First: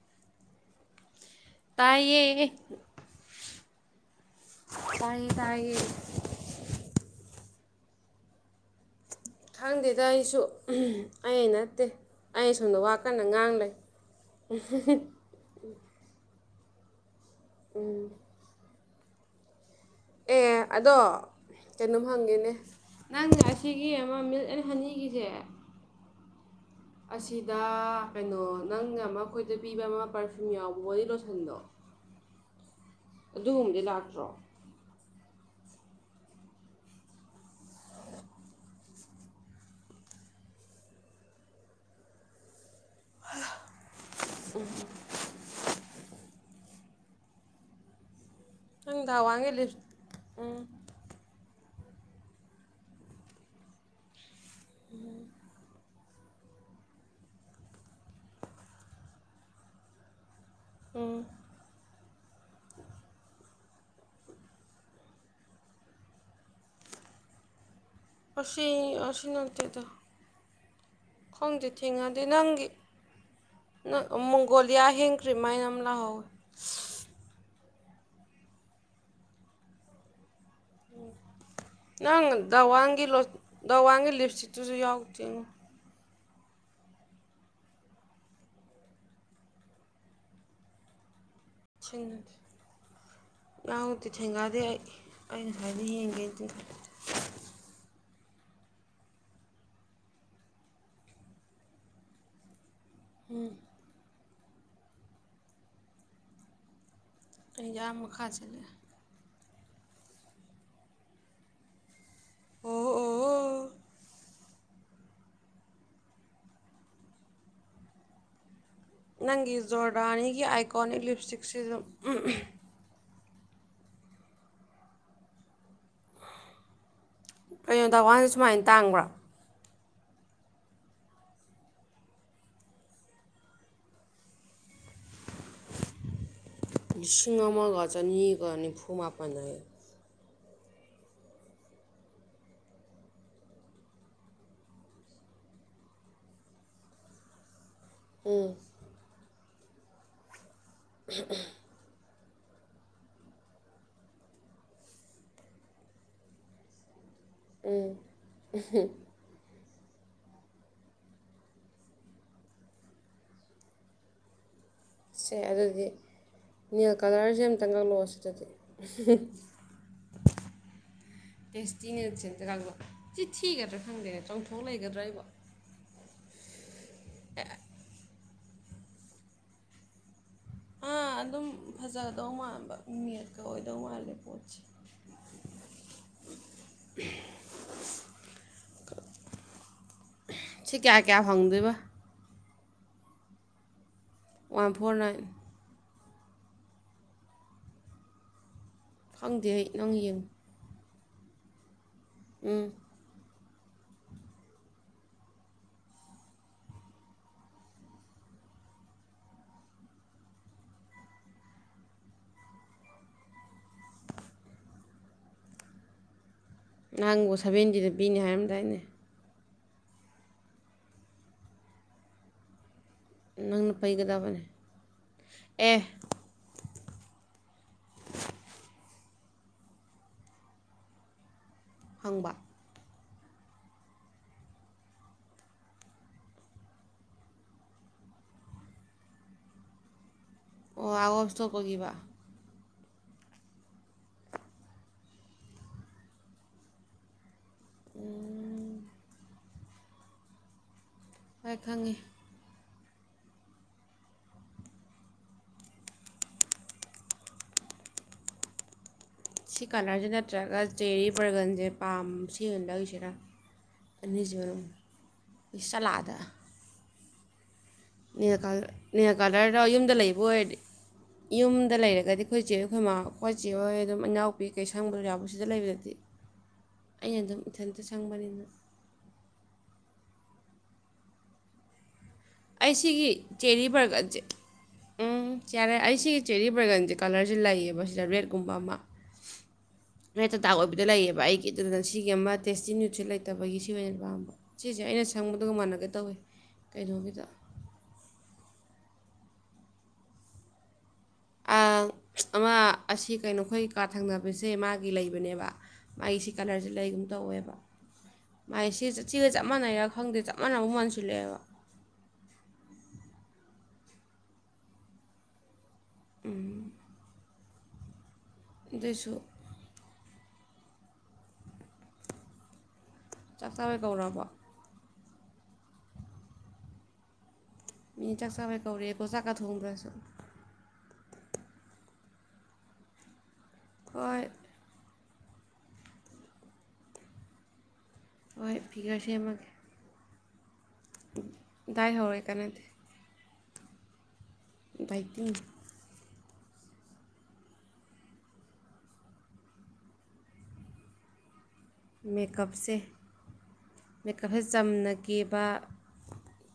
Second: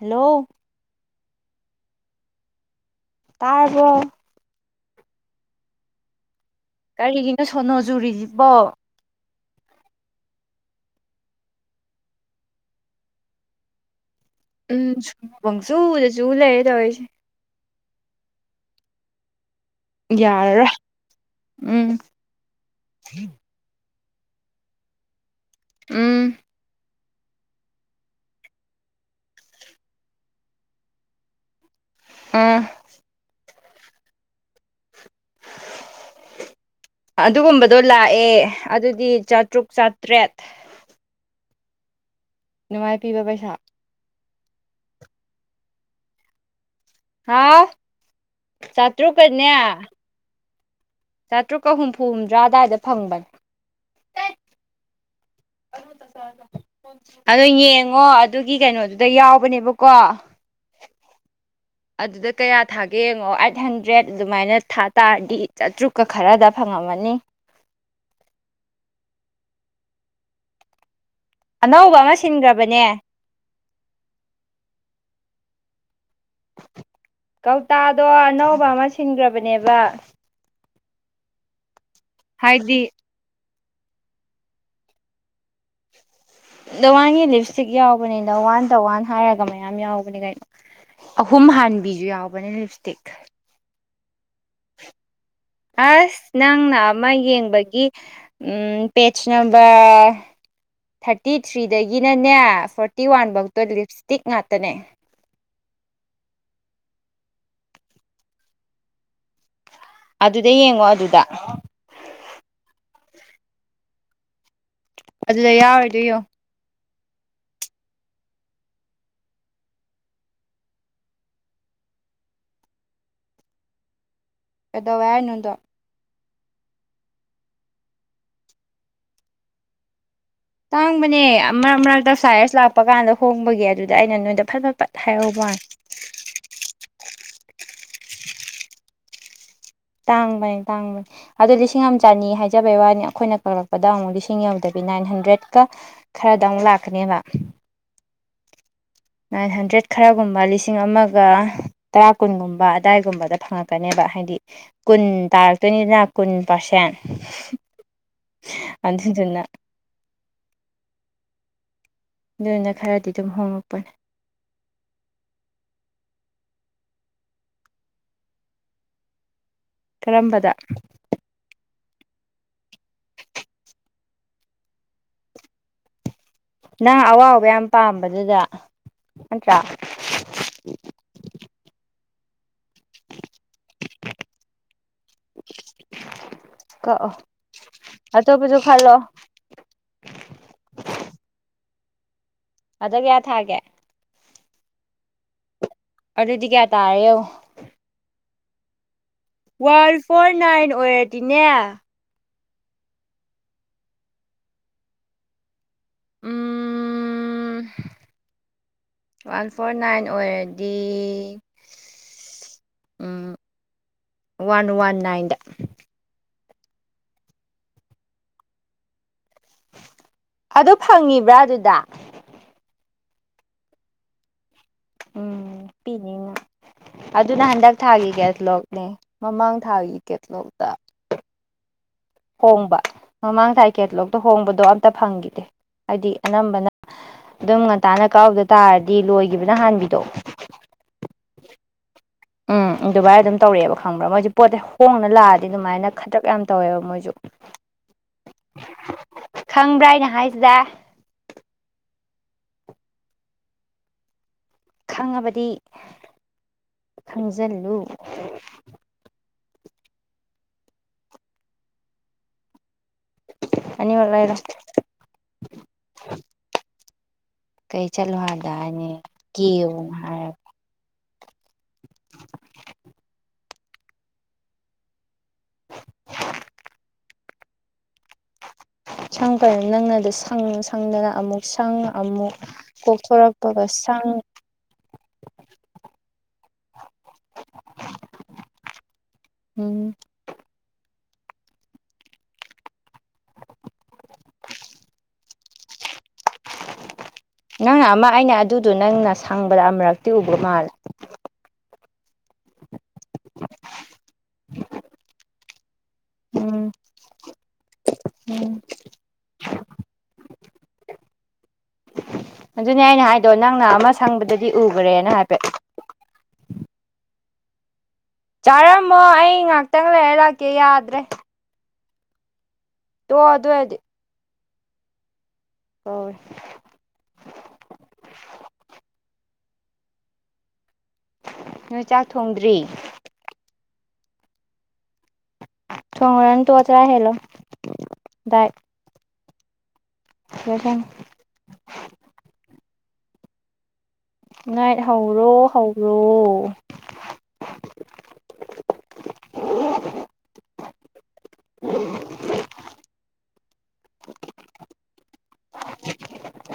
hello ꯇꯥꯏꯌꯦ ꯇꯥꯔꯕ꯭ꯔꯣ ꯇꯥꯏꯌꯦ ꯇꯥꯏꯌꯦ ꯀꯔꯤꯒꯤꯅꯣ ꯁꯣꯅꯣ ꯖꯨꯔꯤꯁꯤꯕꯣ ꯈꯪꯗꯦꯗ ꯑꯩꯁꯨ ꯑꯩꯅ ꯅꯠꯇꯦ ꯑꯩ ꯑꯁꯣꯝꯗ ꯋꯥ ꯀꯟꯅ ꯉꯥꯡꯂꯩ ꯎꯝ ꯁꯨꯕꯪ ꯁꯨꯗꯁꯨ ꯂꯩꯔꯦ ꯇꯧꯔꯤꯁꯦ ꯎꯝ ꯑꯦ ꯌꯥꯔꯔꯣꯏ ꯑꯗꯣ ꯎꯝ ꯀꯩꯅꯣꯝ ꯍꯪꯒꯦꯅꯦ ꯅꯪ ꯑꯁ ꯁꯤꯒꯤ ꯑꯃ ꯃꯤꯜꯛ ꯑꯦꯟ ꯍꯅꯤꯒꯤꯁꯦ ꯎꯝ ꯑꯁꯤꯗ ꯀꯩꯅꯣ ꯅꯪꯅ ꯑꯃ ꯑꯩꯈꯣꯏꯗ ꯄꯤꯕ ꯑꯃ ꯄꯔꯐ꯭ꯌꯨꯝ ꯌꯥꯎꯕ ꯕꯣꯗꯤ ꯂꯣꯁꯟꯗꯣ ꯎꯝ ꯑꯗꯨꯝꯗꯤ ꯂꯥꯛꯇ꯭ꯔꯣ [unintelligible] ꯑꯗꯨꯒꯨꯝꯕꯗꯣ ꯂꯥꯛꯑꯦ ꯑꯗꯨꯗꯤ ꯆꯥꯇ꯭ꯔꯨꯛ ꯆꯥꯇ꯭ꯔꯦꯠ ꯅꯨꯡꯉꯥꯏ ꯄꯤꯕ ꯄꯩꯁꯥ [unintelligible] ꯍꯥꯥꯎ ꯅꯪ ꯆꯥꯇ꯭ꯔꯨꯛ ꯀꯥꯅꯦ ꯊꯋꯥꯟꯒꯤ ꯂꯤꯞ ꯎꯝ ꯆꯥꯇ꯭ꯔꯨꯛꯀ ꯍꯨꯝꯐꯨ ꯍꯨꯝꯗꯔꯥ ꯑꯗꯥꯏꯗ ꯐꯪꯕꯅꯦ ꯎꯝ ꯑꯗꯨ ꯌꯦꯡꯉꯣ ꯑꯗꯨꯒꯤ ꯀꯩꯅꯣꯗꯨꯗ ꯌꯥꯎꯕꯅꯦꯕꯀꯣ ꯎꯝ ꯑꯗꯨꯗ ꯀꯌꯥ ꯊꯥꯒꯦ ꯌꯦꯡꯉꯣ ꯑꯩꯠ ꯍꯟꯗ꯭ꯔꯦꯠ ꯑꯗꯨꯃꯥꯏꯅ ꯊꯥ ꯇꯥꯔꯗꯤ ꯆꯥꯇ꯭ꯔꯨꯛꯀ ꯈꯔꯗ ꯐꯪꯉꯝꯃꯅꯤ ꯑꯁꯤ ꯑꯁꯤ ꯅꯠꯇꯦꯗ ꯈꯪꯗꯦ ꯑꯅꯧꯕ ꯑꯃ ꯊꯦꯡꯅꯗꯦ ꯅꯪꯒꯤ ꯁꯤꯟꯈ꯭ꯔꯕꯅꯦ ꯃꯣꯡꯒꯣꯂꯤꯌꯥ ꯍꯦꯡ ꯀ꯭ꯔꯤꯝ ꯍꯥꯏꯅ ꯑꯃ ꯂꯥꯛꯍꯧꯋꯦ ꯀꯧꯇꯥꯗꯣ ꯑꯅꯧꯕ ꯑꯃ ꯁꯤꯟꯈ꯭ꯔꯕꯅꯦꯕ ꯅꯪ ꯍꯥꯏꯗꯤ ꯗꯋꯥꯡꯒꯤ ꯂꯣ ꯗꯋꯥꯡꯒꯤ ꯂꯤꯞꯁꯇꯤꯛꯇꯨꯁꯨ ꯌꯥꯎꯗꯦꯉꯣ ꯗꯋꯥꯟꯒꯤ ꯂꯤꯞꯁꯇꯤꯛ ꯌꯥꯎꯕꯅꯤ ꯗꯋꯥꯟ ꯗ ꯋꯥꯟ ꯍꯥꯏꯔꯒ ꯃꯌꯥꯝ ꯌꯥꯎꯕꯅꯦ ꯀꯩꯅꯣ ꯑꯍꯨꯝ ꯍꯥꯟꯕꯤꯁꯨ ꯁꯤꯟꯅꯗꯦ ꯌꯥꯎꯕꯅꯦ ꯂꯤꯞꯁꯇꯤꯛ ꯌꯥꯎꯗꯦ ꯊꯦꯡꯒꯗꯦ ꯑꯩ ꯑꯩꯅ ꯉꯁꯥꯏꯗꯩ ꯌꯦꯡꯒꯦ ꯑꯁ ꯅꯪꯅ ꯑꯃ ꯌꯦꯡꯕꯒꯤ ꯎꯝ ꯄꯦꯖ ꯅꯝꯕꯔ ꯊꯥꯔꯇꯤ ꯊ꯭ꯔꯤꯗꯒꯤꯅꯅꯦ ꯐꯣꯔꯇꯤ ꯋꯥꯟ ꯕꯧꯇꯣ ꯂꯤꯞꯁꯇꯤꯛ ꯉꯥꯛꯇꯅꯦ ꯑꯩꯗꯤ ꯑ ꯃꯈꯥ ꯆꯠꯂꯦ ꯑꯗꯨꯗ ꯌꯦꯡꯉꯣ ꯑꯗꯨꯗ ꯑꯣ ꯑꯣ ꯑꯗꯨꯗ ꯌꯥꯎꯔꯤꯗꯣ ꯌꯦꯡꯉꯣ ꯅꯪꯒꯤ ꯖꯣꯔꯗꯥꯅꯤꯒꯤ ꯑꯥꯏꯀꯣꯅꯤꯛ ꯂꯤꯞꯁꯇꯤꯛꯁꯤꯖꯨ ꯀꯩꯗꯧꯋꯦ ꯍꯥꯏꯅꯣꯗꯣ ꯀꯩꯅꯣꯗ ꯗ ꯋꯥꯟꯁꯦ ꯁꯨꯃꯥꯏꯅ ꯇꯥꯡꯕ꯭ꯔꯣ ꯇꯥꯡꯕꯅꯦ ꯃꯔꯛ ꯃꯔꯛꯇ ꯁꯥꯏꯁ ꯂꯥꯛꯄ ꯀꯥꯟꯗ ꯍꯣꯡꯕꯒꯤ ꯑꯗꯨꯗ ꯑꯩꯅ ꯅꯣꯏꯗ ꯐꯠ ꯐꯠ ꯍꯥꯏꯍꯧꯕ ꯋꯥꯅꯦ ꯂꯤꯁꯤꯡ ꯑꯃꯒ ꯆꯅꯤꯒ ꯅꯤꯐꯨ ꯃꯥꯄꯟ ꯍꯥꯌꯦ ꯇꯥꯡꯕꯅꯦ ꯇꯥꯡꯕꯅꯤ ꯑꯗꯣ ꯂꯤꯁꯤꯡ ꯑꯃ ꯆꯅꯤ ꯍꯥꯏꯖꯕꯩ ꯋꯥꯅꯤ ꯑꯩꯈꯣꯏꯅ ꯀꯛꯂꯛꯄꯗ ꯑꯃꯨꯛ ꯂꯤꯁꯤꯡ ꯌꯧꯗꯕꯤ ꯅꯥꯏꯟ ꯍꯟꯗ꯭ꯔꯦꯗꯀ ꯈꯔꯗ ꯑꯃꯨꯛ ꯂꯥꯛꯀꯅꯦꯕ ꯎꯝ ꯅꯥꯏꯟ ꯍꯟꯗ꯭ꯔꯦꯠ ꯈꯔꯒꯨꯝꯕ ꯂꯤꯁꯤꯡ ꯑꯃꯒ ꯇꯔꯥ ꯀꯨꯟꯒꯨꯝꯕ ꯑꯗꯥꯏꯒꯨꯝꯕꯗ ꯐꯪꯉꯛꯀꯅꯦꯕ ꯍꯥꯏꯗꯤ ꯀꯨꯟ ꯇꯥꯔꯛꯇꯣꯏꯅꯤꯗꯅ ꯀꯨꯟ ꯄꯥꯔꯁꯦꯟ ꯑꯗꯨꯗꯨꯅ ꯑꯗꯨꯅ ꯈꯔꯗꯤ ꯑꯗꯨꯝ ꯍꯣꯉꯛꯄꯅꯦ ꯁꯦ ꯑꯗꯨꯗꯤ ꯅꯦꯜ ꯀꯂꯔꯁꯦ ꯑꯃꯝꯇꯪ ꯀꯛꯂꯛꯑꯣ ꯁꯤꯗꯗꯤ ꯀꯔꯝꯕꯗ ꯇꯦꯁꯇꯤ ꯅ꯭ꯌꯨꯠꯁꯦ ꯑꯝꯇ ꯀꯛꯂꯛꯑꯣ ꯁꯤ ꯊꯤꯒꯗ꯭ꯔꯥ ꯈꯪꯗꯦꯅꯦ ꯆꯪꯊꯣꯛ ꯂꯩꯒꯗ꯭ꯔꯥ ꯑꯩꯕꯣ ꯅꯪ ꯑꯋꯥꯎꯕ ꯌꯥꯝ ꯄꯥꯝꯕꯗꯨꯗ ꯅꯠꯇ꯭ꯔꯥ ꯑꯥ ꯑꯗꯨꯝ ꯐꯖꯗꯧ ꯃꯥꯟꯕ ꯅ꯭ꯌꯨꯠꯀ ꯑꯣꯏꯗꯧ ꯃꯥꯜꯂꯦ ꯄꯣꯡꯁꯦ ꯀꯛꯑꯣ ꯑꯇ‌ꯧꯞꯄꯖꯨ ꯈꯜꯂꯣ ꯁꯤ ꯀꯌꯥ ꯀꯌꯥ ꯐꯪꯗꯣꯏꯕ ꯑꯗ ꯀꯌꯥ ꯊꯥꯒ‌ꯦ ꯋꯥꯟ ꯐꯣꯔ ꯅꯥꯏꯟ ꯑꯗꯨꯗꯤ ꯀꯌꯥ ꯇꯥꯔꯦ ꯌ‌ꯦꯡꯉ‌ꯣ ꯈꯪꯗꯦ ꯑꯩ ꯋꯥꯟ ꯅꯪ ꯌꯦꯡꯉꯨ ꯐꯣꯔ ꯅꯥꯏꯟ ꯑꯣꯏꯔꯗꯤꯅꯦ ꯎꯝ ꯎꯝ..... ꯋꯥꯟ ꯐꯣꯔ ꯅꯥꯏꯟ ꯑꯣꯏꯔꯗꯤ ꯎꯝ ꯋꯥꯟ ꯋꯥꯟ ꯅꯥꯏꯟꯗ ꯅꯪꯕꯨ ꯁꯕꯦꯟꯇꯤꯗ ꯄꯤꯅꯤ ꯍꯥꯏꯔꯝꯗꯥꯏꯅꯦ ꯑꯗ‌ꯣ ꯐꯪꯉꯤꯕ꯭ꯔꯥ ꯑꯗꯨꯗ ꯅꯪꯅ ꯄꯩꯒꯗꯕꯅꯦ ꯎꯝ ꯑꯦ ꯄꯤꯅꯤ ꯅꯪ ꯑꯗꯨꯅ ꯍꯟꯗꯛ ꯊꯥꯒꯤ ꯀꯦꯊꯂꯣꯛꯅꯦ ꯃꯃꯥꯡ ꯊꯥꯒꯤ ꯀꯦꯊꯂꯣꯛꯇ ꯍꯪꯕ ꯍꯣꯡꯕ ꯃꯃꯥꯡ ꯊꯥꯒꯤ ꯀꯦꯇꯂꯣꯛꯇ ꯍꯣꯡꯕꯗꯣ ꯑꯝꯇ ꯐꯪꯈꯤꯗꯦ ꯍꯥꯏꯗꯤ ꯑꯅꯝꯕꯅ ꯑꯗꯨꯝ ꯉꯟꯇꯥꯅ ꯀꯛꯍꯧꯗ ꯇꯥꯔꯗꯤ ꯂꯣꯏꯈꯤꯕꯅ ꯍꯥꯟꯕꯤꯗꯣ ꯑꯣ ꯑꯥꯎꯠ ꯑꯣꯐ ꯁꯇ‌ꯣꯛ ꯑꯣꯏꯒꯤꯕ ꯎꯝ ꯑꯗꯨꯃꯥꯏꯅ ꯑꯗꯨꯝ ꯇꯧꯔꯛꯑꯦꯕ ꯈꯪꯕ꯭ꯔꯥ ꯃꯣꯏꯁꯦ ꯄꯣꯠꯁꯦ ꯍꯣꯡꯅ ꯂꯥꯛꯑꯗꯤ ꯑꯗꯨꯃꯥꯏꯅ ꯈꯗ꯭ꯔꯛ ꯌꯥꯝꯅ ꯇꯧꯋꯦꯕ ꯃꯣꯏ ꯈꯪꯕ꯭ꯔꯥ ꯑꯩꯅ ꯍꯥꯏꯖ‌ꯤꯗꯥ ꯍꯣꯏ ꯈꯪꯉꯤ ꯈꯪꯉꯕꯗꯤ ꯈꯪꯖꯜꯂꯨ ꯁꯤ ꯀꯥꯂꯔꯖ‌ꯦ ꯅꯠꯇ꯭ꯔꯒ ꯆꯦꯔꯤ ꯕꯔꯒꯟꯖꯦ ꯄꯥꯝ ꯁꯤꯕ ꯑꯣꯏꯅ ꯂꯧꯁꯤꯔ ꯑꯅꯤꯃꯛ ꯑꯅꯤꯁꯤ ꯂꯩꯔꯣ ꯃꯅꯨꯡ ꯏꯁ ꯆꯠꯂꯥ ꯑꯥꯗ ꯀꯩ ꯆꯠꯂꯣ ꯅ‌ꯦꯜꯀꯂꯔ ꯍꯥꯏꯗꯥꯏꯅꯦ ꯅ‌ꯦꯜꯀꯂꯔꯗ‌ꯣ ꯌꯨꯝꯗ ꯀꯦꯌꯣꯅ ꯂꯩꯕ ꯍꯥꯏꯔꯒ ꯑꯣꯏꯔꯗꯤ ꯌꯨꯝꯗ ꯂꯩꯔꯒꯗꯤ ꯑꯩꯈꯣꯏ ꯆꯦꯍ‌ꯣꯏ ꯑꯩꯈꯣꯏꯃ ꯑꯩꯈꯣꯏꯆꯦ ꯍꯣꯏ ꯑꯗꯨꯝ ꯏꯅꯥꯎꯄꯤ ꯀꯩ ꯁꯪꯕꯗꯧ ꯌꯥꯎꯕ ꯁꯤꯗ ꯂꯩꯕꯗꯗꯤ ꯑꯩꯅ ꯑꯗꯨꯝ ꯏꯊꯟꯇ ꯁꯪꯕꯅꯤꯅ ꯁꯪ ꯀꯔ ꯅꯪꯅꯗꯣ ꯁꯪ ꯁꯪꯗꯅ ꯑꯃꯨꯛ ꯁꯪ ꯑꯃꯨꯛ ꯑꯩ ꯁꯤꯒꯤ ꯀꯣꯛꯊꯣꯔꯛꯄꯒ ꯆꯦꯔꯤ ꯁꯪ ꯕꯔꯒꯟꯖ‌ꯦ ꯎꯝ ꯆꯤꯌꯥꯔꯦ ꯑꯩ ꯁꯤꯒꯤ ꯆꯦꯔꯤ ꯕꯔꯒꯟꯖ‌ꯦ ꯀꯂꯔꯖ‌ꯦ ꯂꯩꯌꯦꯕ ꯁꯤꯗ ꯔꯦꯗꯒꯨꯝꯕ ꯑꯃ ꯎꯝ ꯔꯦꯠꯗ ꯗꯥꯔꯛ ꯑꯣꯏꯕꯤꯗ ꯂꯩꯌꯦꯕ ꯑꯩꯒꯤ ꯑꯗꯨꯗꯅ ꯁꯤꯒꯤ ꯑꯃ ꯇꯦꯁꯇꯤ ꯅ꯭ꯌꯨꯠꯁꯤ ꯂꯩꯇꯕꯒꯤ ꯁꯤ ꯑꯣꯏꯅ ꯄꯥꯝꯕ ꯁꯤꯖ‌ꯦ ꯑꯩꯅ ꯁꯪꯕꯗꯨꯒ ꯃꯥꯟꯅꯒꯦ ꯇꯧꯋꯤ ꯀꯩꯅꯣꯒꯤꯗ ꯅꯪꯅ ꯑꯃ ꯑꯩꯅ ꯑꯗꯨꯗꯣ ꯅꯪꯅ ꯁꯪꯕꯗ ꯑꯃꯔꯛꯇꯤ ꯎꯒ꯭ꯔꯥ ꯃꯥꯜꯂꯦ ꯑ ꯑꯃ ꯑꯁꯤ ꯀꯩꯅꯣꯈꯣꯏ ꯀꯥ ꯊꯪꯅꯕꯁꯦ ꯃꯥꯒꯤ ꯂꯩꯕꯅꯦꯕ ꯃꯥꯒꯤ ꯁꯤ ꯎꯝ ꯀꯂꯔꯖꯤ ꯂꯩꯒꯨꯝ ꯇꯧꯋꯦꯕ ꯎꯝ ꯃꯥꯏꯁꯤ ꯁꯤ ꯁꯤꯒ ꯆꯞ ꯃꯥꯟꯅꯩꯔ ꯈꯪꯗꯦ ꯆꯞ ꯃꯥꯟꯅꯕ ꯃꯟꯁꯤꯜꯂꯛꯑꯦꯕ ꯑꯗꯨꯅꯦ ꯑꯩꯅ ꯍꯥꯏꯗꯣ ꯅꯪꯅ ꯑꯃ ꯁꯪꯕꯗꯗꯤ ꯎꯈ꯭ꯔꯦꯅ ꯍꯥꯏꯐꯦꯠ ꯎꯝ ꯆꯥꯠ [unintelligible] ꯑꯣ ꯑꯩ ꯉꯍꯥꯛꯇꯪ ꯂꯩꯔ ꯂꯥꯛꯀꯦ ꯌꯥꯗ꯭ꯔꯦ ꯇꯣ ꯑꯗꯨ ꯆꯥꯛ ꯑꯣꯏꯔꯗꯤ ꯆꯥꯕꯩ ꯀꯧꯔꯕꯣ ꯍꯣꯏ ꯃꯤ ꯆꯥꯛ ꯆꯥꯕꯩ ꯀꯧꯔꯛꯑꯦꯀꯣ ꯆꯥꯛꯀ ꯊꯣꯡꯗ꯭ꯔꯥꯁꯨ ꯅꯣꯏ ꯆꯥꯛ ꯊꯣꯡꯗ꯭ꯔꯤ ꯍꯣꯏ ꯊꯣꯡꯉꯨꯔꯅꯨ ꯇꯣꯛꯑꯣ ꯆꯔꯥ ꯍꯦꯜꯂꯣ ꯗꯥꯏꯠ ꯍꯣꯏ ꯐꯤꯒꯔ ꯁꯦꯝꯃꯒꯦ [unintelligible] ꯗꯥꯥꯏ ꯍꯧꯔꯦ ꯀꯥꯅꯗꯦ ꯉꯥꯏꯠ ꯍꯧꯔꯣ ꯗꯥꯏꯇꯤꯡ ꯍꯧꯔꯣ ꯃꯦꯀꯞꯁꯦ ꯃꯦꯀꯞꯁꯦ ꯆꯝꯅ ꯀꯦꯕ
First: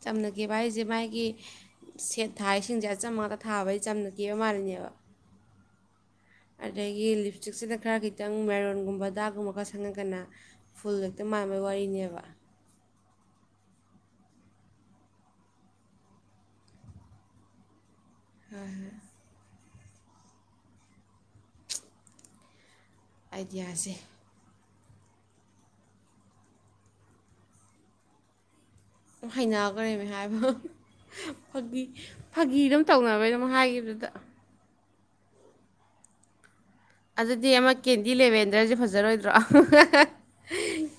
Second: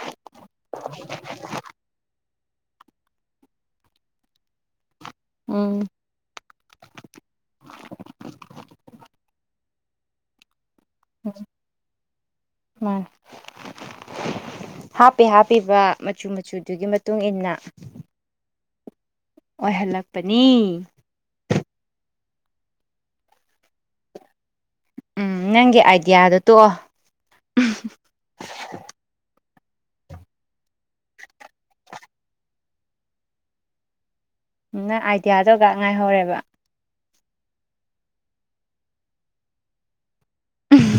ꯆꯝꯅꯕ ꯀꯦꯕ ꯍꯥꯏꯁꯦ ꯃꯥꯒꯤ ꯁꯦꯠ ꯊꯥꯏꯁꯤꯡꯁꯦ ꯑꯆꯝꯕ ꯉꯝꯇ ꯊꯥꯕꯩ ꯆꯝꯅ ꯀꯦꯕ ꯃꯥꯜꯂꯤꯅꯦꯕ ꯎꯝ ꯑꯗꯒꯤ ꯂꯤꯞꯁꯇꯤꯛꯁꯤꯗ ꯈꯔ ꯈꯤꯇꯪ ꯃꯦꯔꯣꯟꯒꯨꯝꯕ ꯗꯥꯛꯒꯨꯝꯕ ꯈꯔ ꯁꯪꯉꯒꯅ ꯐꯨꯜ ꯍ‌ꯦꯛꯇ ꯃꯥꯟꯕꯩ ꯋꯥꯔꯤꯅꯦꯕ ꯃꯥ ꯍꯥꯞꯄꯤ ꯍꯥꯞꯄꯤꯕ ꯃꯆꯨ ꯃꯆꯨꯗꯨꯒꯤ ꯃꯇꯨꯡꯏꯟꯅ ꯍꯣꯏ ꯑꯣꯏꯍꯜꯂꯛꯄꯅꯤ ꯑꯥꯏꯗꯤꯌꯥꯁꯦ ꯎꯝ ꯅꯪꯒꯤ ꯑꯥꯏꯗꯤꯌꯥꯗꯣ ꯇꯣꯛꯑꯣ ꯎꯝ ꯑꯗꯨꯨꯝ ꯍꯩꯅꯈꯔꯦꯃꯦ ꯍꯥꯏꯕ ꯐꯥꯒꯤ ꯐꯥꯒꯤ ꯑꯗꯨꯝ ꯇꯧꯅꯕꯩꯩꯗ‌ꯧ ꯍꯥꯏꯈꯤꯕꯗ ꯅꯪ ꯑꯥꯏꯗꯤꯌꯥꯗꯣꯒ ꯉꯥꯏꯍꯧꯔꯦꯕ ꯑꯗꯨꯗꯤ ꯑꯃ ꯀꯦꯟꯗꯤ ꯂꯦꯚꯦꯟꯗ꯭ꯔꯁꯨ ꯐꯖꯔꯣꯏꯗ꯭ꯔꯣ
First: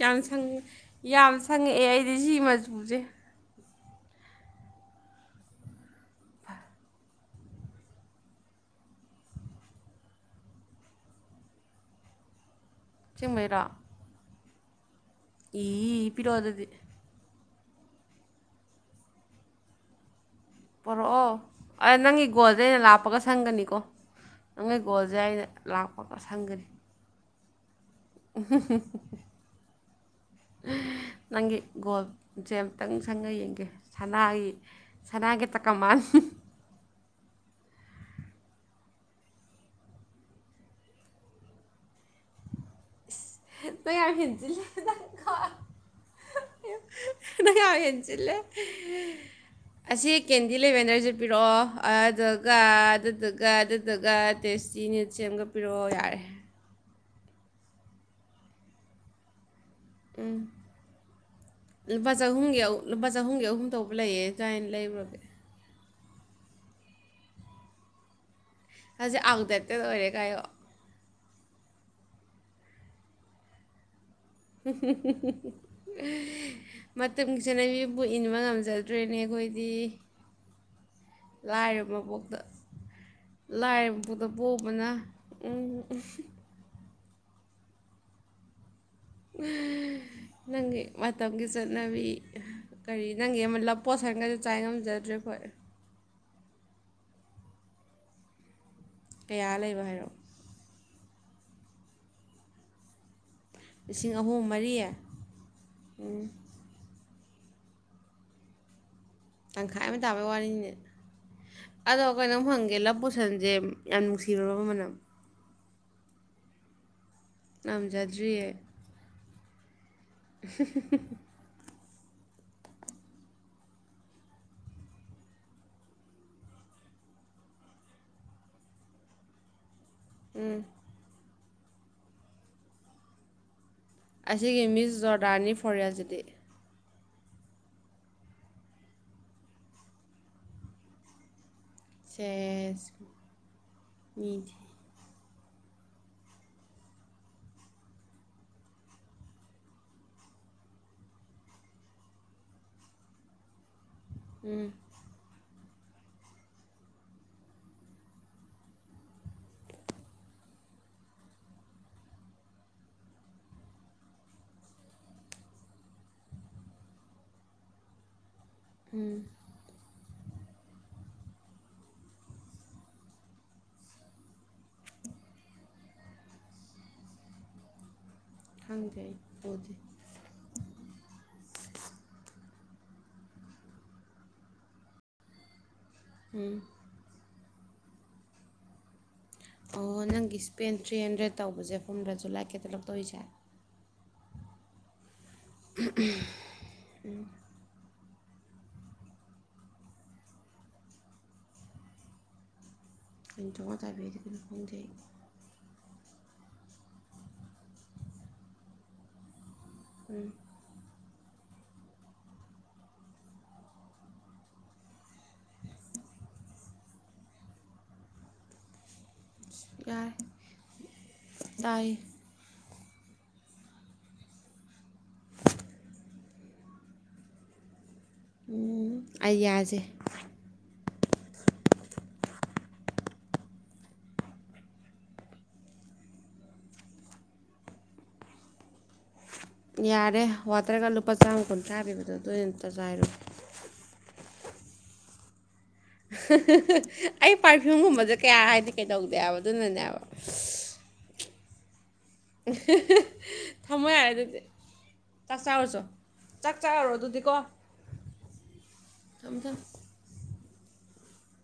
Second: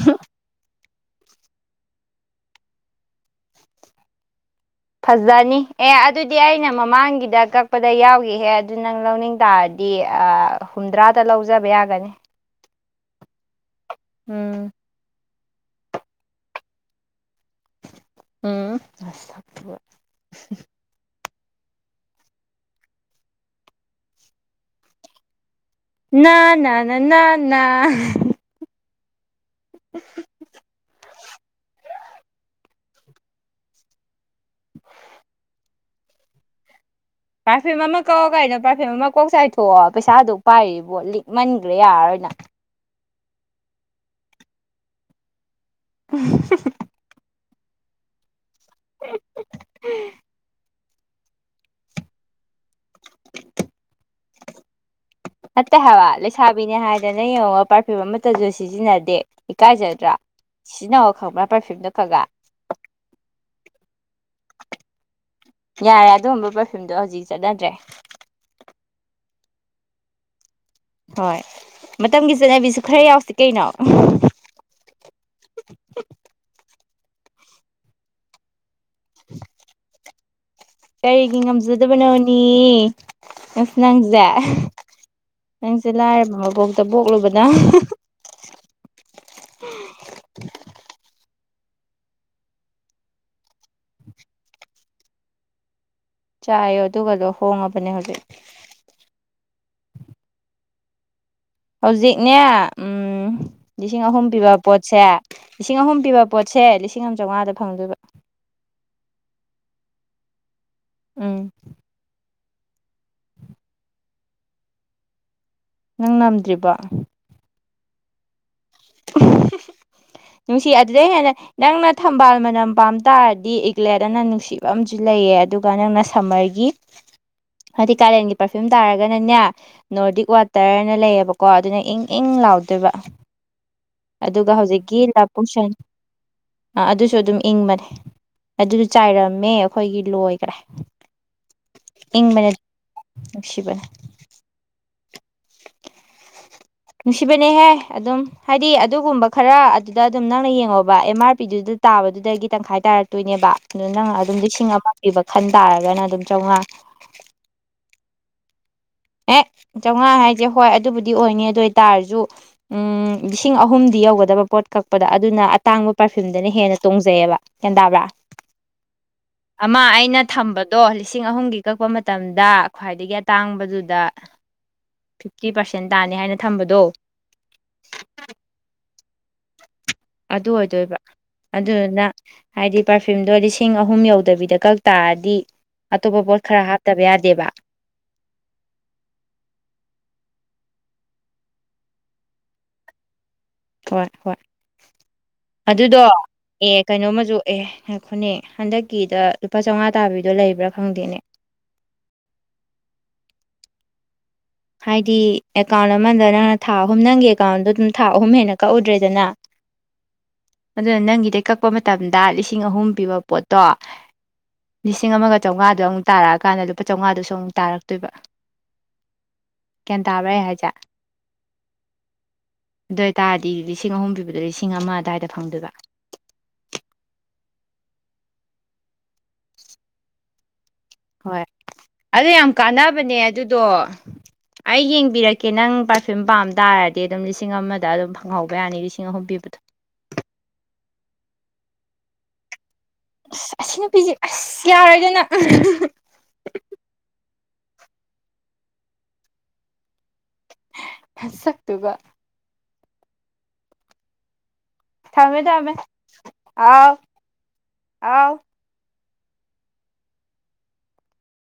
ꯌꯥꯝ ꯁꯪ ꯌꯥꯝ ꯁꯪꯉꯛꯑꯦ ꯑꯩꯗꯤ ꯁꯤ ꯃꯆꯨꯁꯦ ꯐꯖꯅꯤ ꯑꯦ ꯑꯗꯨꯗꯤ ꯑꯩꯅ ꯃꯃꯥꯡꯒꯤꯗ ꯀꯛ ꯄꯗ ꯌꯥꯎꯈꯤꯍꯦ ꯑꯗꯨ ꯅꯪ ꯂꯧꯅꯤꯡ ꯇꯥꯔꯗꯤ ꯑ ꯍꯨꯝꯗ꯭ꯔꯥꯗ ꯂꯧꯖꯕ ꯌꯥꯒꯅꯤ ꯑꯁ‌ꯦꯡꯕꯩꯔ‌ꯣ ꯎꯝ ꯏ ꯄꯤꯔꯛꯑ‌ꯣ ꯑꯗꯨꯗꯤ ꯎꯝ ꯄꯣꯔꯛꯑꯣ ꯑ ꯅꯪꯒꯤ ꯒꯣꯜꯁꯦ ꯑꯩꯅ ꯂꯥꯛꯄꯒ ꯁꯪꯒꯅꯤꯀꯣ ꯅꯪꯒꯤ ꯒꯣꯜꯁꯦ ꯑꯩꯅ ꯂꯥꯛꯄꯒ ꯅ ꯁꯪꯒꯅꯤ ꯅꯥ ꯅꯥ ꯅꯥ [unintelligible] [unintelligible] ꯅꯪꯒꯤ ꯒꯣꯜꯁꯦ ꯑꯝꯇꯪ ꯁꯪꯉ ꯌꯦꯡꯒꯦ ꯁꯅꯥꯒꯤ ꯁꯅꯥꯒꯤ ꯇꯥꯀꯃꯥꯜ ꯄꯥꯔꯐ꯭ꯌꯨꯝ ꯑꯃ ꯀꯛꯑꯣ ꯀꯩꯅꯣ ꯄꯥꯔꯐꯤꯌꯨꯝ ꯑꯃ ꯀꯣꯛ ꯆꯥꯏꯊꯣꯛꯑꯣ ꯄꯩꯁꯥ ꯑꯗꯨꯛ ꯄꯥꯏꯔꯤꯕꯣ ꯂꯤꯛꯃꯟꯈ꯭ꯔꯦ ꯌꯥꯔꯔꯣꯏ ꯅꯪ ꯏꯁ ꯅꯪ ꯌꯥꯝ ꯍꯦꯟꯖꯤꯜꯂꯦ ꯅꯪꯀꯣ [unintelligible] ꯌꯥ ꯌꯥꯝ ꯍ‌ꯦꯟꯖꯤꯜꯂ‌ꯦ ꯑꯁꯤ ꯀꯦꯟꯗꯤ ꯂꯩꯕꯦꯟꯗ꯭ꯔꯁ‌ꯦ ꯄꯤꯔꯛꯑꯣ ꯑꯗꯨꯒ ꯑꯗꯨꯗꯨꯒ ꯑꯗꯨꯗꯨꯒ ꯗꯁꯤꯅꯤ ꯅꯠꯇꯦ ꯍꯥꯏꯕ ꯂꯩꯁꯥꯕꯤꯅꯦ ꯍꯥꯏꯗꯅ ꯌꯦꯡꯉ‌ꯣ ꯄꯥꯔꯐ꯭ꯌꯨꯝ ꯑꯃꯠꯇꯁꯨ ꯁꯤꯖꯤꯟꯅꯗꯦ ꯏꯀꯥꯏꯖꯔ‌ꯦ ꯅꯠꯇ꯭ꯔꯥ ꯁꯤꯖꯤꯟꯅꯧ ꯈꯪꯕ꯭ꯔꯥ ꯄꯔꯐ꯭ꯌꯨꯝꯗꯣ ꯂꯨꯄꯥ ꯈꯔ ꯈꯔ ꯆꯍꯨꯝꯒꯤ ꯂꯨꯄꯥ ꯆꯍꯨꯝꯒꯤ ꯑꯍꯨꯝ ꯇꯧꯕ ꯂꯩꯌꯦ ꯑꯗꯥꯏꯅ ꯂꯩꯔꯨꯔꯒꯦ ꯌꯥꯔꯦ ꯑꯗꯨꯒꯨꯝꯕ ꯄꯔꯐ꯭ꯌꯨꯝꯗꯣ ꯍꯧꯖꯤꯛ ꯆꯠꯅꯗ꯭ꯔꯦ ꯍꯧꯖꯤꯛ ꯑꯥꯎꯠ ꯗ‌ꯦꯇꯦꯠ ꯑꯣꯏꯔꯦ ꯀꯥꯏꯌ‌ꯣ ꯍꯣꯏ ꯃꯇꯝꯒꯤ ꯆꯠꯅꯕꯤꯁꯨ ꯈꯔ ꯌꯥꯎꯁꯤ ꯀꯩꯅꯣ ꯃꯇꯝꯒꯤ ꯆꯠꯅꯕꯤꯕꯨ ꯏꯟꯕ ꯉꯝꯖ ꯗ꯭ꯔ‌ꯦꯅ‌ꯦ ꯑꯩꯈ‌ꯣꯏꯗꯤ ꯀꯔꯤꯒꯤ ꯃꯄꯣꯛꯇ ꯉꯝꯖꯗꯕꯅꯣꯅ‌ꯦ ꯑꯁ ꯂꯥꯏꯔꯕ ꯅꯪꯁꯦ ꯃꯄꯣꯛꯇ ꯄꯣꯛꯎꯕꯅ ꯅꯪꯁꯦ ꯂꯥꯏꯔꯕ ꯃꯄ‌ꯣꯛꯇ ꯄꯣꯛꯂꯨꯕꯅ [unintelligible] ꯅꯪꯒꯤ ꯃꯇꯝꯒꯤ ꯆꯠꯅꯕꯤ ꯀꯔꯤ ꯅꯪꯒꯤ ꯑꯃ ꯂꯞ ꯄꯣꯁꯟꯒꯗ‌ꯣ ꯆꯥꯏꯕ ꯉꯝꯖꯗ꯭ꯔꯦ ꯑꯈ‌ꯣꯏ ꯆꯥꯏꯌꯣ ꯑꯗꯨꯒꯗꯣ ꯍꯣꯡꯉꯕꯅꯦ ꯍꯧꯖꯤꯛ ꯀꯌꯥ ꯂꯩꯕ ꯍꯥꯏꯔꯛꯑꯣ ꯍꯧꯖꯤꯛꯅꯦ ꯎ ꯂꯤꯁꯤꯡ ꯑꯍꯨꯝ ꯄꯤꯕ ꯄꯣꯠꯁꯦ ꯂꯤꯁꯤꯡ ꯑꯍꯨꯝ ꯄꯤꯕ ꯄꯣꯠ ꯁꯦ ꯂꯤꯁꯤꯡ ꯑꯃ ꯆꯥꯝꯉꯥꯗ ꯐꯪꯗꯣꯏꯕ ꯇꯪꯈꯥꯏ ꯑꯃ ꯇꯥꯕꯩ ꯋꯥꯔꯤꯅꯤꯅꯦ ꯎꯝ ꯑꯗꯣ ꯀꯩꯅꯣꯝ ꯍꯪꯒꯦ ꯂꯞ ꯄꯣꯠꯁꯟꯁꯦ ꯌꯥꯝ ꯅꯨꯡꯁꯤꯔꯨꯔꯕ ꯃꯅꯝ ꯅꯪ ꯉꯝꯗ꯭ꯔꯤꯕꯣ ꯉꯝꯖꯗ꯭ꯔꯤꯌꯦ ꯅꯨꯡꯁꯤ ꯑꯗꯨꯗꯩ ꯍꯦꯟꯅ ꯅꯪꯅ ꯊꯝꯕꯥꯜ ꯃꯅꯝ ꯄꯥꯝ ꯇꯥꯔꯗꯤ ꯏ꯭ꯒꯂꯦꯠ ꯑꯅ ꯅꯨꯡꯁꯤꯕ ꯑꯝꯁꯨ ꯂꯩꯌꯦ ꯑꯗꯨꯒ ꯅꯪꯅ ꯁꯝꯃꯔꯒꯤ ꯍꯥꯏꯗꯤ ꯀꯥꯂꯦꯟꯒꯤ ꯄꯔꯐ꯭ꯌꯨꯝ ꯇꯥꯔꯒꯅꯅꯦ ꯅꯣꯔꯗꯤꯛ ꯋꯥꯇꯔꯅ ꯂꯩꯌꯦꯕꯀꯣ ꯑꯗꯨꯅ ꯏꯪ ꯏꯪ ꯂꯥꯎꯗꯣꯏꯕ ꯑꯗꯨꯒ ꯑꯁꯤꯒꯤ ꯃꯤꯁ ꯍꯧꯖꯤꯛꯀꯤ ꯖꯣꯔꯗꯥꯅꯤ ꯂꯥꯄꯨꯁꯟ ꯐꯣꯔꯦꯜꯁꯤꯗꯤ ꯑꯗꯨꯁꯨ ꯑꯗꯨꯝ ꯏꯪꯕꯅꯤ ꯑꯗꯨꯁꯨ ꯆꯥꯏꯔꯝꯃꯦ ꯑꯩꯈꯣꯏꯒꯤ ꯂꯣꯏꯈ꯭ꯔꯦ ꯏꯪꯕꯅꯦ ꯅꯨꯡꯁꯤꯕꯅꯦ ꯃꯤ ꯅꯨꯡꯁꯤꯕꯅꯦꯍꯦ ꯑꯗꯨꯝ ꯍꯥꯏꯗꯤ ꯑꯗꯨꯒꯨꯝꯕ ꯈꯔ ꯑꯗꯨꯗ ꯑꯗꯨꯝ ꯅꯪꯅ ꯌꯦꯡꯉꯣꯕ ꯑꯦꯝ ꯑꯥꯔ ꯄꯤꯗꯨꯗ ꯇꯥꯕꯗꯨꯗꯒꯤ ꯇꯪꯈꯥꯏ ꯇꯥꯔꯛꯇꯣꯏꯅꯦꯕ ꯑꯗꯨ ꯅꯪ ꯑꯗꯨꯝ ꯎꯝ ꯂꯤꯁꯤꯡ ꯑꯃ ꯄꯤꯕ ꯈꯟ ꯇꯥꯔꯒꯅ ꯑꯗꯨꯝ ꯆꯥꯝꯉꯥ ꯑꯦ ꯆꯥꯝꯉꯥ ꯍꯥꯏꯁꯦ ꯍꯣꯏ ꯑꯗꯨꯕꯨꯗꯤ ꯑꯣꯏꯅꯤ ꯑꯗꯨ ꯑꯣꯏꯇꯥꯔꯁꯨ ꯎꯝ ꯂꯤꯁꯤꯡ ꯑꯍꯨꯝꯗꯤ ꯌꯧꯒꯗꯕ ꯄꯣꯠ ꯀꯛꯄꯗ ꯑꯗꯨꯅ ꯑꯇꯥꯡꯕ ꯄꯔꯐ꯭ꯌꯨꯝꯗꯅ ꯍꯦꯟꯅ ꯇꯣꯡꯖꯩꯑꯕ ꯒꯦꯟ ꯇꯥꯕ꯭ꯔꯥ ꯎꯝ ꯑꯃ ꯑꯩꯅ ꯊꯝꯕꯗꯣ ꯂꯤꯁꯤꯡ ꯑꯍꯨꯝꯒꯤ ꯀꯛꯄ ꯃꯇꯝꯗ ꯈ꯭ꯋꯥꯏꯗꯒꯤ ꯑꯇꯥꯡꯕꯗꯨꯗꯤ ꯗ ꯐꯤꯐꯇꯤ ꯄꯥꯔꯁꯦꯟ ꯇꯥꯅꯤ ꯍꯥꯏꯅ ꯊꯝꯕꯗꯣ ꯈꯪꯗꯦ ꯑꯩ ꯎꯗꯦ ꯑꯗꯨ ꯑꯣꯏꯗꯣꯏꯕ ꯑꯗꯨꯗꯨꯅ ꯍꯥꯏꯗꯤ ꯄꯔꯐ꯭ꯌꯨꯝꯗꯣ ꯂꯤꯁꯤꯡ ꯑꯍꯨꯝ ꯌꯧꯗꯕꯤꯗ ꯀꯛ ꯇꯥꯔꯗꯤ ꯑꯇꯣꯞꯄ ꯄꯣꯠ ꯈꯔ ꯍꯥꯞꯇꯕ ꯌꯥꯗꯦꯕ ꯑꯣ ꯅꯪꯒꯤ ꯏꯁ꯭ꯄꯦꯟ ꯊ꯭ꯔꯤ ꯍꯟꯗ꯭ꯔꯦꯗ ꯇꯧꯕꯁꯦ ꯐꯝꯗꯁꯨ ꯂꯥꯏꯀꯦꯇ ꯂꯛꯇꯧꯔꯤꯁꯦ ꯍꯣꯏ ꯍꯣꯏ ꯑꯗꯨꯗꯣ ꯑꯦ ꯀꯩꯅꯣꯃꯁꯨ ꯑꯦ ꯉꯥꯏꯈꯣꯅꯦ ꯍꯟꯗꯛꯀꯤꯗ ꯂꯨꯄꯥ ꯆꯥꯝꯉꯥ ꯇꯥꯕꯤꯗꯣ ꯂꯩꯕ꯭ꯔꯥ ꯈꯪꯗꯦꯅꯦ [unintelligible] ꯍꯥꯏꯗꯤ ꯑꯦꯀꯥꯎꯟ ꯑꯃꯗꯔ ꯊꯥ ꯑꯍꯨꯝ ꯅꯪꯒꯤ ꯑꯦꯀꯥꯎꯟꯗꯣ ꯑꯗꯨꯝ ꯊꯥ ꯑꯍꯨꯝ ꯍꯦꯟꯅ ꯀꯛꯎꯗ꯭ꯔꯦꯗꯅ ꯑꯗꯨꯅ ꯅꯪꯒꯤꯗꯩ ꯀꯛꯄ ꯃꯇꯝꯗ ꯂꯤꯁꯤꯡ ꯑꯍꯨꯝ ꯄꯤꯕ ꯄꯣꯠꯇꯣ ꯂꯤꯁꯤꯡ ꯑꯃꯒ ꯆꯧꯉꯥꯗꯣ ꯑꯃꯨꯛ ꯇꯥꯔꯛꯑꯀꯥꯟꯗ ꯂꯨꯄꯥ ꯆꯥꯝꯉꯥꯗꯨꯁꯨ ꯑꯃꯨꯛ ꯇꯥꯔꯛꯇꯣꯏꯕ ꯒ꯭ꯌꯥꯟ ꯌꯥꯔꯦ ꯇꯥꯕ꯭ꯔꯥ ꯑꯩ ꯍꯥꯏꯁꯦ ꯇꯥꯏ ꯑꯗꯨꯏꯇꯥꯔꯗꯤ ꯂꯤꯁꯤꯡ ꯑꯍꯨꯝ ꯄꯤꯕꯗꯣ ꯂꯤꯁꯤꯡ ꯑꯃ ꯑꯗꯥꯏꯗ ꯐꯪꯗꯣꯏꯕ ꯎꯝ ꯑꯩ ꯌꯥꯁꯦ ꯍꯣꯏ ꯑꯗꯨ ꯌꯥꯝ ꯀꯥꯟꯅꯕꯅꯦ ꯑꯗꯨꯗꯣ ꯑꯩ ꯌꯦꯡꯕꯤꯔꯛꯀꯦ ꯅꯪ ꯄꯔꯐ꯭ꯌꯨꯝ ꯄꯥꯝ ꯇꯥꯔꯗꯤ ꯑꯗꯨꯝ ꯂꯤꯁꯤꯡ ꯑꯃꯗ ꯑꯗꯨꯝ ꯐꯪꯍꯧꯕ ꯌꯥꯅꯤ ꯂꯤꯁꯤꯡ ꯑꯍꯨꯝ ꯄꯤꯕꯗꯣ ꯌꯥꯔꯦ ꯋꯥꯇꯔꯒ ꯂꯨꯄꯥ ꯆꯥꯝꯃ ꯀꯨꯟꯊ꯭ꯔꯥ ꯄꯤꯕꯗꯣ ꯑꯗꯨ ꯑꯝꯇ ꯆꯥꯏꯔꯣ ꯑ ꯑꯁꯤ ꯅꯨꯄꯤꯁꯦ ꯑꯁ ꯌꯥꯔꯣꯏꯗꯅ ꯑꯩ ꯄꯔꯐ꯭ꯌꯨꯝꯒꯨꯝꯕꯁꯦ ꯀꯌꯥ ꯍꯥꯏꯗꯤ ꯀꯩꯗꯧꯗꯦꯕ ꯑꯗꯨꯅꯅꯦ ꯍꯥꯏꯕ ꯁꯛꯇꯨꯒ ꯊꯝꯃꯣ ꯌꯥꯔꯦ ꯑꯗꯨꯗꯤ ꯆꯥꯛ ꯊꯝꯃꯦ ꯊꯝꯃꯦ ꯆꯥꯔꯨꯆꯣ ꯆꯥꯛ ꯆꯥꯔꯨꯔꯣ ꯑꯥꯎ ꯑꯗꯨꯗꯤꯀꯣ ꯑꯥꯎ ꯊꯝꯃꯦ ꯊꯝꯃꯦ